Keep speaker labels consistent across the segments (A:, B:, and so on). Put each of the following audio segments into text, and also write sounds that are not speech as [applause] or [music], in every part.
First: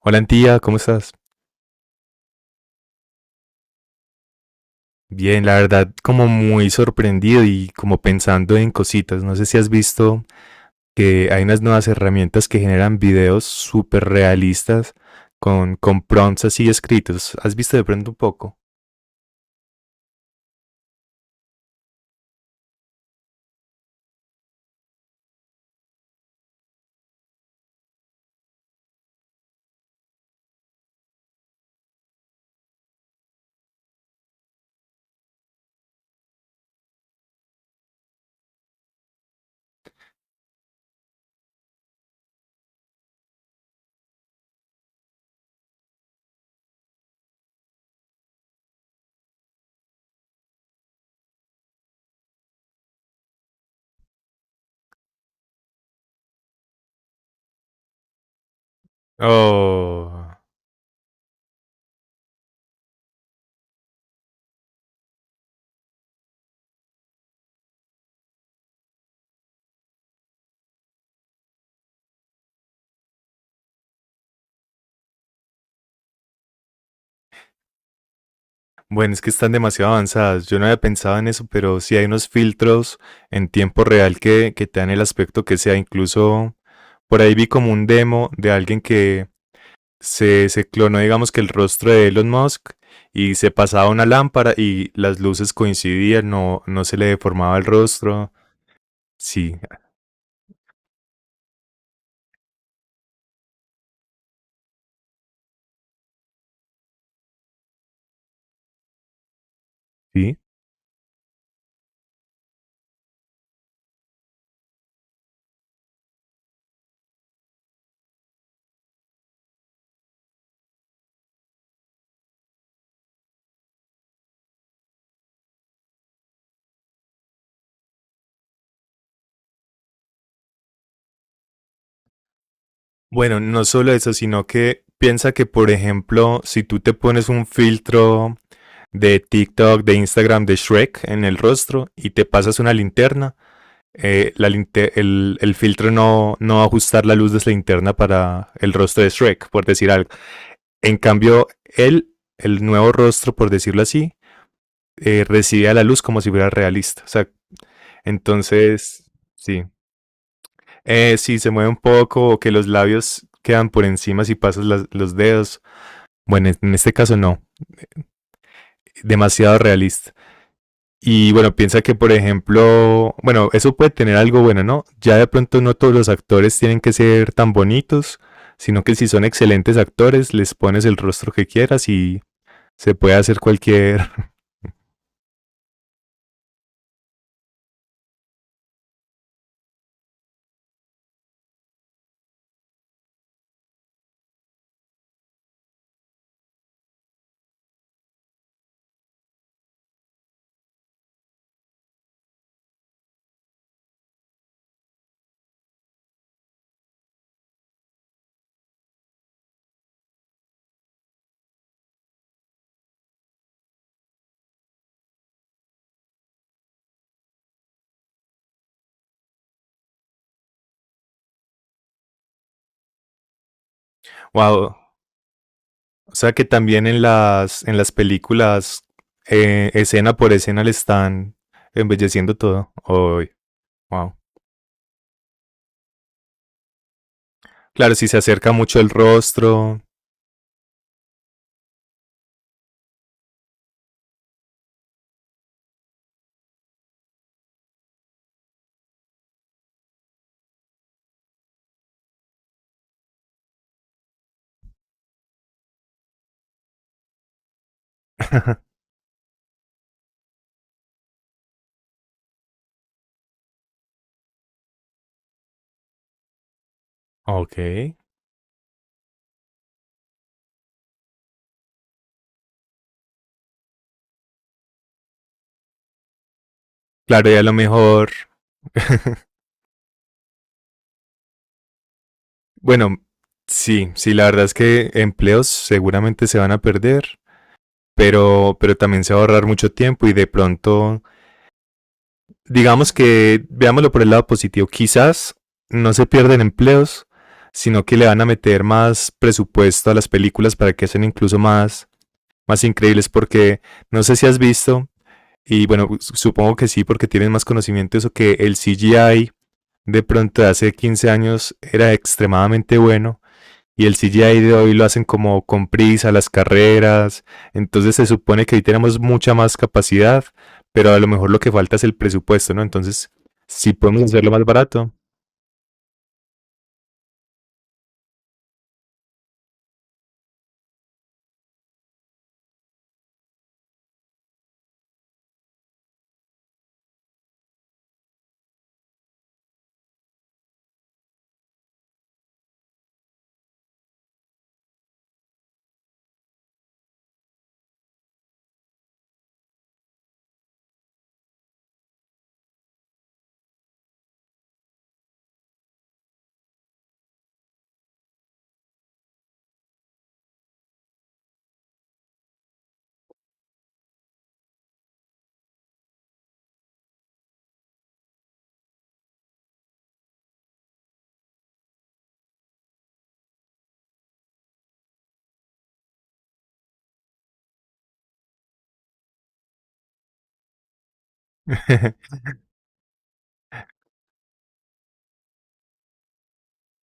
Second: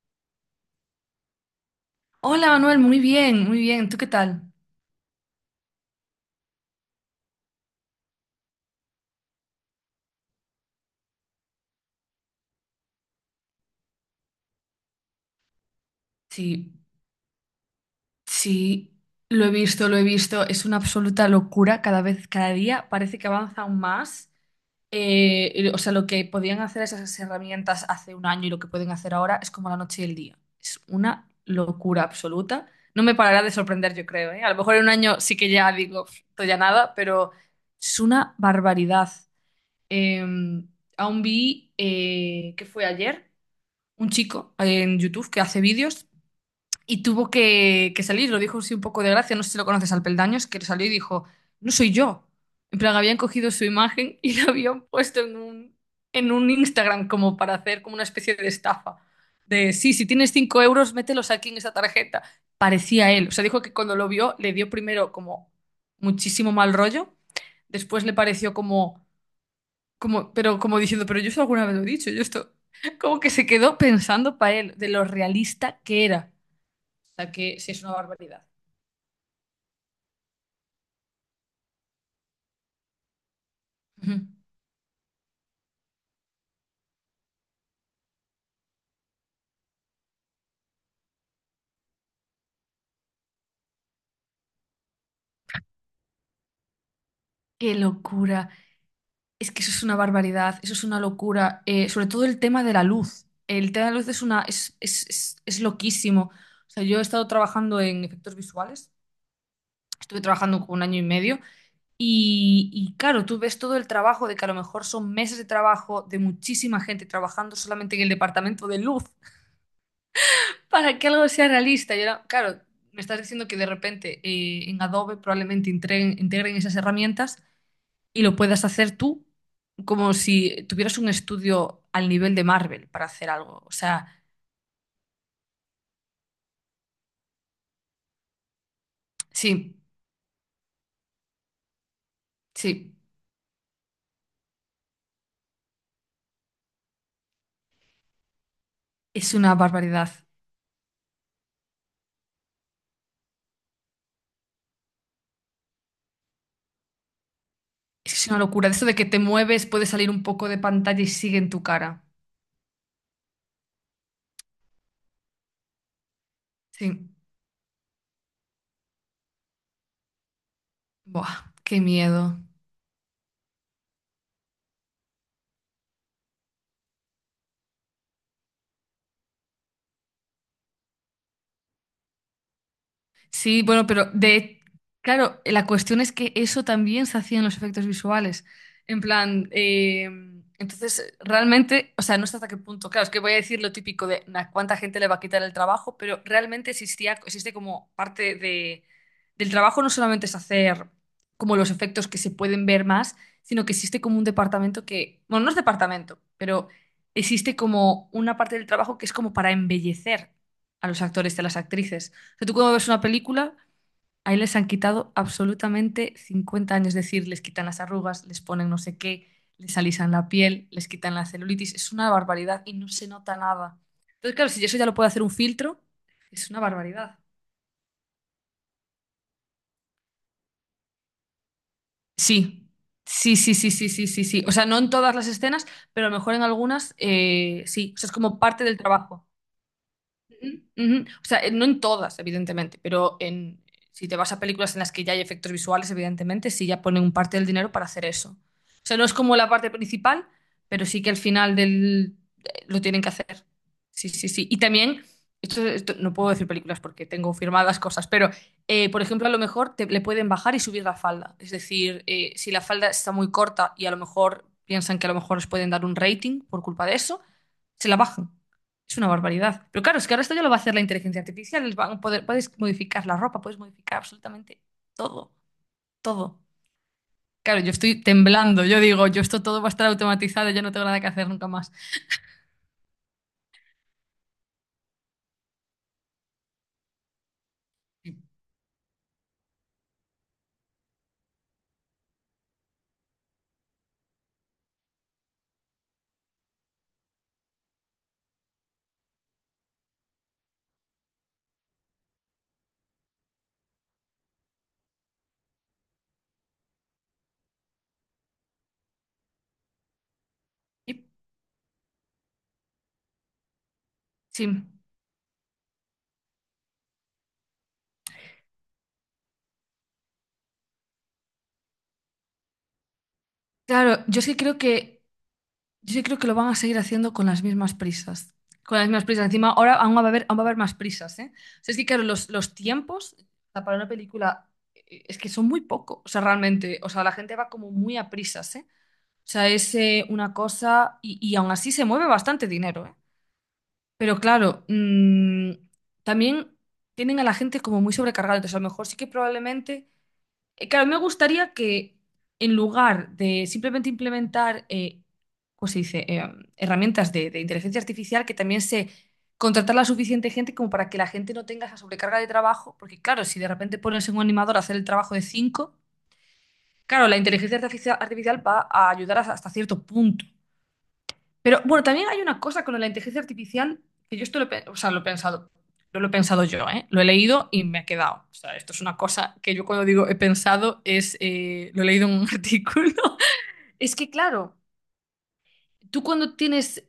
A: Hola, tía, ¿cómo estás?
B: Hola Manuel, muy bien, muy bien. ¿Tú qué tal?
A: Bien, la verdad, como muy sorprendido y como pensando en cositas. No sé si has visto que hay unas nuevas herramientas que generan videos súper realistas con prompts así
B: Sí,
A: escritos. ¿Has visto de pronto un poco?
B: sí, lo he visto, lo he visto. Es una absoluta locura cada vez, cada día. Parece que avanza aún más. Lo que podían hacer esas herramientas hace un año y lo que pueden hacer ahora es como la noche y el día. Es una locura absoluta. No me parará de sorprender, yo creo, ¿eh? A lo mejor en un año sí que ya digo, "Pf, esto ya nada", pero es una barbaridad. Eh, aún vi, ¿qué fue ayer? Un chico en YouTube que hace vídeos y tuvo que salir, lo dijo así un poco de gracia, no sé si lo conoces, al Peldaños, que salió y dijo, "No soy yo". En plan, habían cogido su imagen y la habían puesto en un Instagram como para hacer como una especie de estafa. De, sí, si tienes
A: Oh,
B: 5 euros, mételos aquí en esa tarjeta. Parecía él. O sea, dijo que cuando lo vio le dio primero como muchísimo mal rollo, después le pareció como, pero como diciendo, "Pero yo eso alguna vez lo he dicho, yo esto", [laughs] como que se quedó pensando para él de lo realista que era. O sea, que sí, es una barbaridad.
A: bueno, es que están demasiado avanzadas. Yo no había pensado en eso, pero sí hay unos filtros en tiempo
B: Ujú.
A: real que te dan el aspecto que sea. Incluso por ahí vi como un demo de alguien que se clonó, digamos que el rostro de Elon Musk, y se pasaba una lámpara y las luces coincidían, no, no se le deformaba el
B: Qué
A: rostro.
B: locura. Es
A: Sí,
B: que eso es una barbaridad, eso es una locura. Sobre todo el tema de la luz. El tema de la luz es es loquísimo. O sea, yo he estado trabajando en efectos visuales, estuve
A: sí.
B: trabajando como un año y medio. Y claro, tú ves todo el trabajo de que a lo mejor son meses de trabajo de muchísima gente trabajando solamente en el departamento de luz. Para que algo sea realista, yo no- claro, me estás diciendo que de repente en Adobe probablemente integren esas herramientas y lo puedas hacer tú como si tuvieras un estudio al nivel de Marvel para hacer
A: Bueno,
B: algo.
A: no
B: O
A: solo eso,
B: sea,
A: sino que piensa que, por ejemplo, si tú te pones un filtro de
B: sí,
A: TikTok, de Instagram, de Shrek en el rostro y te pasas una
B: sí,
A: linterna, el filtro no, no va a ajustar la luz de esa linterna para el rostro de
B: es
A: Shrek,
B: una
A: por decir algo.
B: barbaridad.
A: En cambio, el nuevo rostro, por decirlo así, recibía la luz como si fuera realista. O sea,
B: Es que es una locura. Eso de que
A: entonces,
B: te
A: sí.
B: mueves, puede salir un poco de pantalla y
A: Si
B: sigue en
A: se
B: tu
A: mueve un
B: cara.
A: poco o que los labios quedan por encima si pasas los dedos. Bueno, en este
B: Sí.
A: caso no. Demasiado realista. Y
B: Buah,
A: bueno,
B: qué
A: piensa que, por
B: miedo.
A: ejemplo, bueno, eso puede tener algo bueno, ¿no? Ya de pronto no todos los actores tienen que ser tan bonitos, sino que si son excelentes actores, les pones el rostro que quieras y se puede hacer
B: Sí, bueno, pero
A: cualquier, [laughs]
B: de, claro, la cuestión es que eso también se hacía en los efectos visuales. En plan, entonces realmente, o sea, no sé hasta qué punto. Claro, es que voy a decir lo típico de "Nah, cuánta gente le va a quitar el trabajo", pero realmente existía, existe como parte de, del trabajo. No solamente es hacer como los efectos que se pueden ver más, sino que existe como un departamento que, bueno, no es departamento, pero existe como una parte del trabajo que es como para embellecer a los actores y a las actrices. Sea, tú cuando ves una película, ahí les han quitado absolutamente 50 años. Es decir, les quitan las arrugas, les ponen no sé qué, les alisan la piel, les quitan la celulitis. Es una barbaridad y no se nota nada. Entonces, claro, si
A: wow.
B: eso ya lo puede hacer un filtro,
A: O sea que
B: es una
A: también en
B: barbaridad.
A: en las películas, escena por escena, le están embelleciendo
B: Sí,
A: todo. Uy,
B: sí, sí, sí, sí, sí,
A: wow.
B: sí, sí. O sea, no en todas las escenas, pero a lo mejor en algunas sí.
A: Claro,
B: O
A: si
B: sea, es
A: se
B: como
A: acerca
B: parte del
A: mucho el
B: trabajo.
A: rostro.
B: Ujú, ujú. O sea, no en todas, evidentemente, pero en, si te vas a películas en las que ya hay efectos visuales, evidentemente, sí ya ponen un parte del dinero para hacer eso. O sea, no es como la parte principal, pero sí que al final del, lo tienen que hacer. Sí, sí, sí. Y también, no puedo decir películas porque tengo firmadas cosas, pero,
A: [laughs]
B: por ejemplo, a lo mejor te- le pueden bajar y subir la falda. Es decir, si la falda está muy corta y a lo mejor piensan que a lo mejor les pueden dar un rating por culpa de eso,
A: Ok.
B: se la bajan. Es una barbaridad. Pero claro, es que ahora esto ya lo va a hacer la inteligencia artificial. Les van a poder- puedes modificar la ropa, puedes modificar absolutamente todo, todo.
A: Claro, y a lo
B: Claro, yo estoy
A: mejor.
B: temblando. Yo
A: [laughs]
B: digo, yo esto todo va a estar automatizado, yo no tengo nada que hacer nunca más.
A: Bueno, sí, sí, la verdad es que empleos seguramente se van a perder, pero también se va a ahorrar mucho tiempo y de pronto, digamos que veámoslo por el lado positivo, quizás no se pierden empleos, sino que le van a meter más presupuesto a las películas para que sean incluso más, más increíbles, porque no sé si has visto, y bueno, supongo que sí, porque tienes más conocimiento de eso, que el CGI de pronto de hace
B: Y-
A: 15 años era extremadamente bueno y el CGI
B: sí.
A: de hoy lo hacen como con prisa, las carreras. Entonces se supone que ahí tenemos mucha más capacidad, pero a lo mejor lo que falta es el presupuesto, ¿no? Entonces, sí podemos
B: Claro, yo
A: hacerlo
B: sí
A: más
B: creo
A: barato.
B: que, yo sí creo que lo van a seguir haciendo con las mismas prisas. Con las mismas prisas. Encima, ahora aún va a haber, aún va a haber más prisas, ¿eh? O sea, es que claro, los tiempos, o sea, para una película es que son muy poco. O sea, realmente, o sea, la gente va como muy a prisas, ¿eh? O sea, es una cosa y aún así se mueve bastante dinero, ¿eh? Pero claro, también tienen a la gente como muy sobrecargada. Entonces, a lo mejor sí que probablemente… claro, me gustaría que en lugar de simplemente implementar, ¿cómo se dice?, herramientas de inteligencia artificial, que también se contratar la suficiente gente como para que la gente no tenga esa sobrecarga de trabajo. Porque claro, si de repente pones en un animador a hacer el trabajo de cinco… Claro, la inteligencia artificia- artificial va a ayudar hasta hasta cierto punto, pero bueno, también hay una cosa con la inteligencia artificial que yo esto lo, he pe- o sea, lo he pensado, no lo he pensado yo, ¿eh? Lo he leído y me ha quedado. O sea, esto es una cosa que yo cuando digo he pensado es, lo he leído
A: [laughs]
B: en un [laughs] artículo. Es que claro, tú cuando tienes,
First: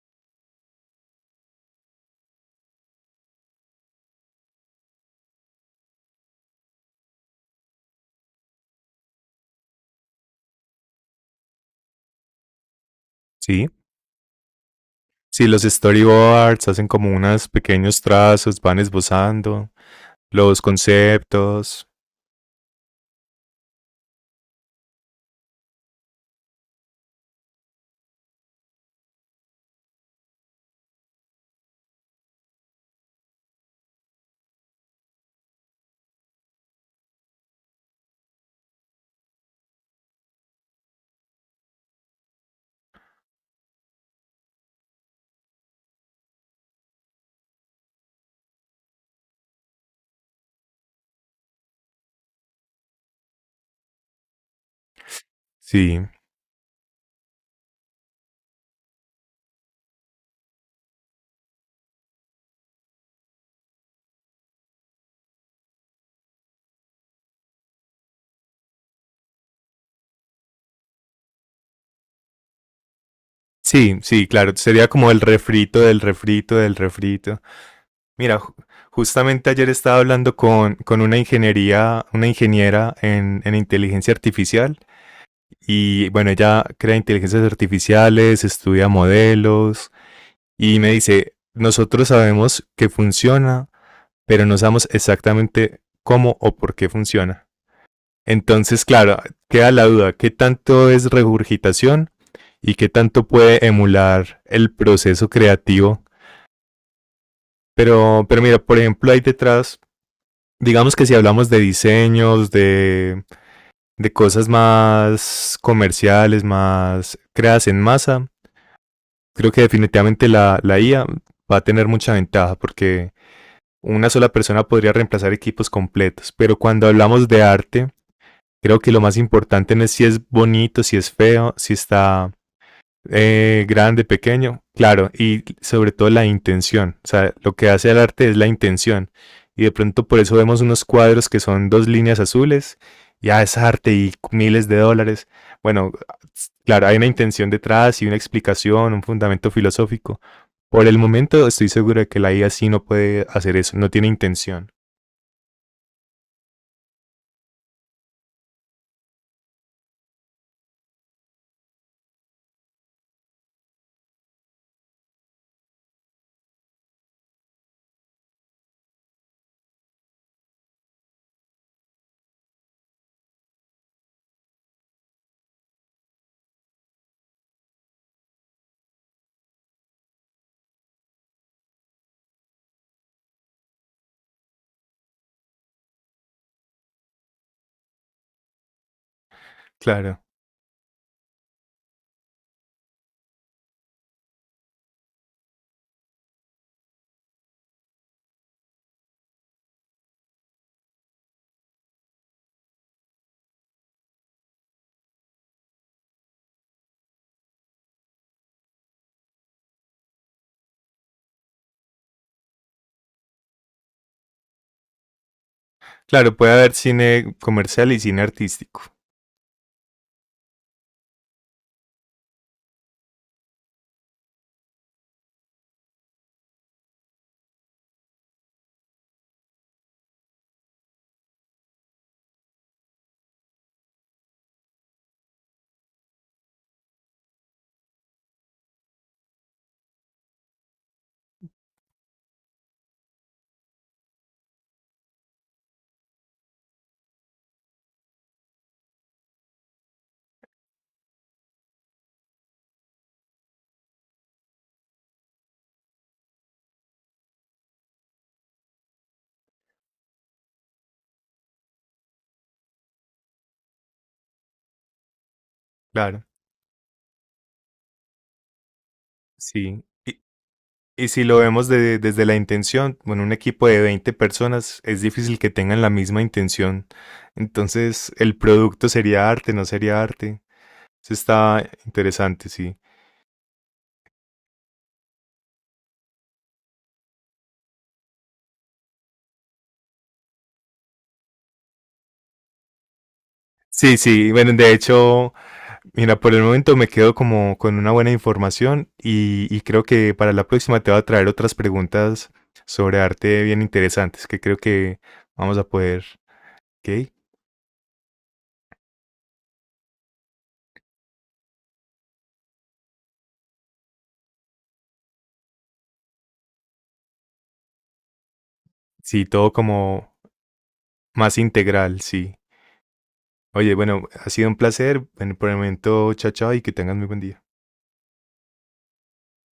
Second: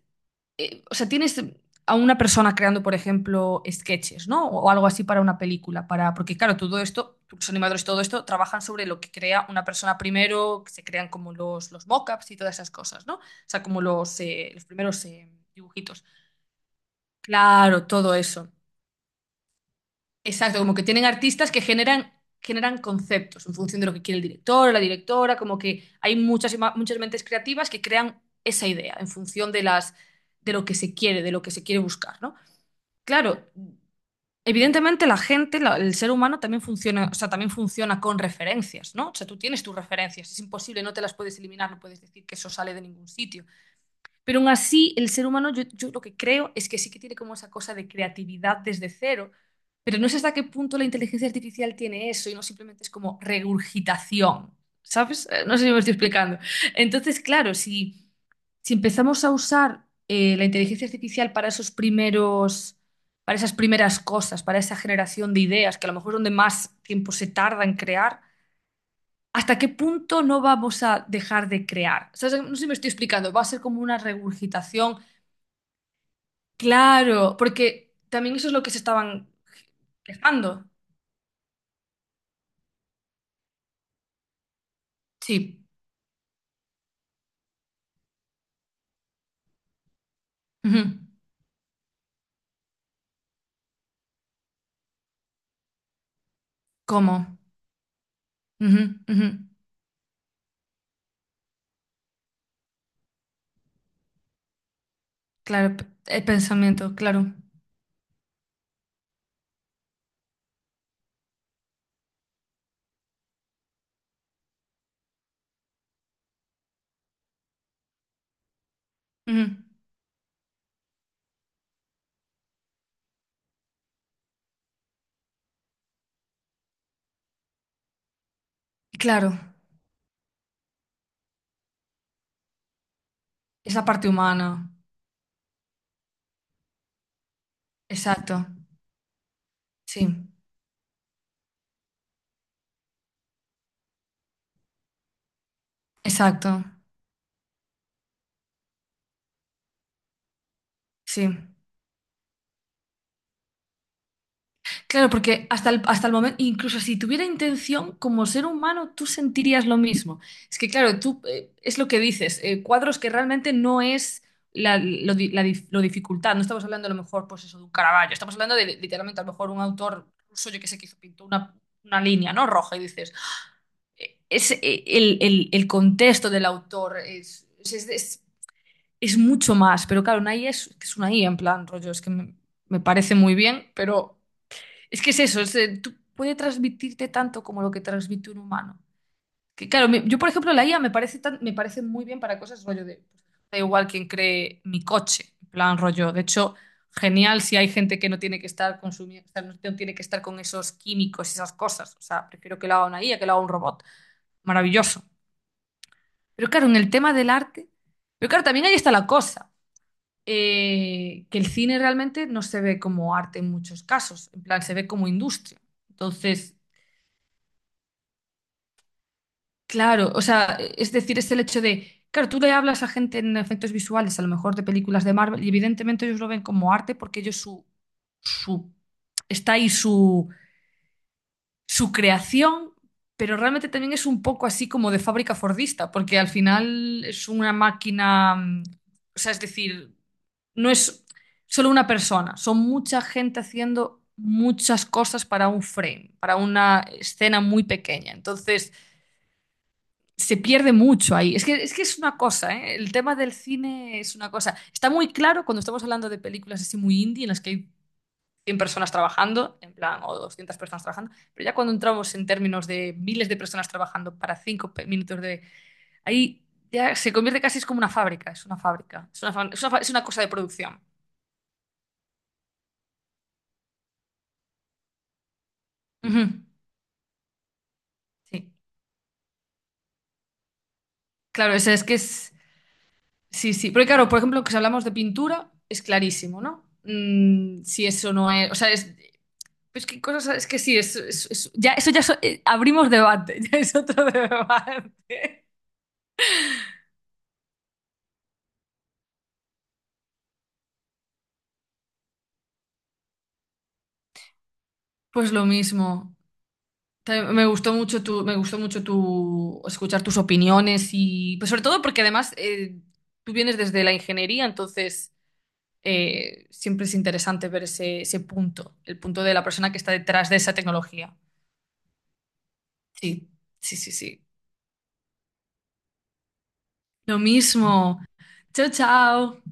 B: o sea, tienes a una persona creando, por ejemplo, sketches, ¿no? O algo así para una película, para, porque claro, todo esto, los animadores, todo esto, trabajan sobre lo que crea una persona primero, que se crean como los mockups y todas esas cosas, ¿no? O sea,
A: Sí.
B: como los primeros
A: Sí. Los
B: dibujitos.
A: storyboards hacen como unos
B: Claro,
A: pequeños
B: todo eso.
A: trazos, van esbozando
B: Exacto,
A: los
B: como que tienen artistas que
A: conceptos.
B: generan, generan conceptos en función de lo que quiere el director, o la directora, como que hay muchas, ima- muchas mentes creativas que crean esa idea en función de las, de lo que se quiere, de lo que se quiere buscar, ¿no? Claro, evidentemente la gente, la- el ser humano también funciona, o sea, también funciona con referencias, ¿no? O sea, tú tienes tus referencias, es imposible, no te las puedes eliminar, no puedes decir que eso sale de ningún sitio. Pero aún así, el ser humano, yo lo que creo es que sí que tiene como esa cosa de creatividad desde cero, pero no sé hasta qué punto la inteligencia artificial tiene eso y no simplemente es como regurgitación, ¿sabes? No sé si me estoy
A: Sí.
B: explicando. Entonces, claro, si, si empezamos a usar la inteligencia artificial para esos primeros, para esas primeras cosas, para esa generación de ideas, que a lo mejor es donde más tiempo se tarda en crear, ¿hasta qué punto no vamos a dejar de crear? ¿Sabes? No sé si me estoy explicando, va a ser como una
A: Sí, sí, claro. Sería
B: regurgitación.
A: como el refrito del refrito del
B: Claro,
A: refrito.
B: porque también
A: Mira,
B: eso es lo que se estaban
A: justamente ayer estaba hablando
B: quejando.
A: con una ingeniería, una ingeniera en inteligencia artificial
B: Sí.
A: y bueno, ella crea inteligencias artificiales, estudia modelos y
B: Ujú.
A: me dice, nosotros sabemos que funciona, pero no sabemos exactamente cómo o por qué
B: ¿Cómo?
A: funciona.
B: Ujú,
A: Entonces, claro,
B: ujú.
A: queda la duda, ¿qué tanto es regurgitación y qué tanto puede emular el proceso
B: Claro, p-
A: creativo?
B: el pensamiento, claro.
A: Pero mira, por ejemplo, ahí detrás digamos que si hablamos de diseños, de cosas más comerciales, más creadas en masa,
B: Ujú.
A: creo que definitivamente la IA va a tener mucha ventaja porque una sola persona podría reemplazar equipos completos. Pero cuando hablamos de arte, creo que lo más
B: Claro,
A: importante no es si es bonito, si es feo, si está
B: esa
A: grande,
B: parte
A: pequeño,
B: humana.
A: claro, y sobre todo la intención. O sea, lo que hace el arte
B: Exacto.
A: es la intención. Y de pronto
B: Sí,
A: por eso vemos unos cuadros que son dos líneas azules, ya es arte y miles de dólares. Bueno,
B: exacto.
A: claro, hay una intención detrás y una explicación, un fundamento filosófico. Por el
B: Sí.
A: momento estoy seguro de que la IA sí no puede hacer eso, no tiene intención.
B: Claro, porque hasta el momento, incluso si tuviera intención, como ser humano, tú sentirías lo mismo. Es que, claro, tú es lo que dices, cuadros que realmente no es la, lo, di- la dif- lo dificultad. No estamos hablando a lo mejor, pues eso, de un Caravaggio. Estamos hablando de literalmente a lo mejor un autor ruso, yo que sé, que hizo, pintó una línea, ¿no? Roja, y dices, es, el contexto del autor es, es mucho más. Pero claro, una IA es una IA en plan, rollo, es que me me parece muy bien, pero. Es que es eso, es, tú puede transmitirte tanto como lo que transmite un humano. Que, claro, me- yo,
A: Claro,
B: por ejemplo, la IA me parece, tan- me parece muy bien para cosas rollo de. Pues, da igual quien cree mi coche, en plan rollo. De hecho, genial si hay gente que no tiene que estar consumiendo, o sea, no no tiene que estar con esos químicos y esas cosas. O sea, prefiero que lo haga una I a que lo haga un robot. Maravilloso. Pero claro, en el tema del arte. Pero claro, también ahí está la cosa. Que el cine realmente no se ve como arte en muchos casos. En plan, se ve como industria.
A: claro, puede
B: Entonces.
A: haber cine comercial y cine artístico.
B: Claro, o sea, e, es decir, es el hecho de, claro, tú le hablas a gente en efectos visuales, a lo mejor de películas de Marvel, y evidentemente ellos lo ven como arte porque ellos su, su, está ahí su, su creación, pero realmente también es un poco así como de fábrica fordista, porque al final es una máquina, o sea, es decir, no es solo una persona, son mucha gente haciendo muchas cosas para un frame, para una escena muy pequeña. Entonces se pierde mucho ahí. Es que es una cosa, ¿eh? El tema del cine es una cosa. Está muy claro cuando estamos hablando de películas así muy indie, en las que hay 100 personas trabajando, en plan, o 200 personas trabajando, pero ya cuando entramos en términos de miles de personas trabajando para 5 minutos de…
A: Claro,
B: Ahí ya se convierte casi es como una fábrica, es una fábrica, es una, fa- es una fa-
A: sí.
B: es una cosa
A: Y,
B: de producción.
A: y si lo vemos desde la intención, bueno, un equipo de 20 personas es difícil que tengan la misma
B: Ujú,
A: intención. Entonces, el
B: sí,
A: producto sería arte, no sería arte. Eso
B: claro, o
A: está
B: sea, es que es…
A: interesante, sí.
B: Sí, sí, porque claro, por ejemplo, que si hablamos de pintura, es clarísimo, ¿no? Mm, si eso no es… O sea, es, pues qué cosas, es que sí, es- ya, eso ya so- abrimos debate, [laughs] ya es
A: Sí,
B: otro
A: sí, bueno, de
B: debate.
A: hecho, mira, por el momento me quedo como con una buena información y creo que para la próxima te voy a traer otras preguntas sobre arte bien interesantes que creo que
B: Pues lo
A: vamos a poder,
B: mismo.
A: ¿ok?
B: Te- Me gustó mucho tu, me gustó mucho tu escuchar tus opiniones y pues sobre todo porque además tú vienes desde la ingeniería, entonces siempre es interesante ver ese, ese punto, el punto
A: Sí,
B: de la
A: todo
B: persona que está
A: como
B: detrás de esa tecnología.
A: más integral, sí.
B: Sí,
A: Oye,
B: sí, sí,
A: bueno,
B: sí.
A: ha sido un placer. Bueno, por el momento, chao, chao, y que tengas muy buen
B: Lo
A: día.
B: mismo. Chao, chao.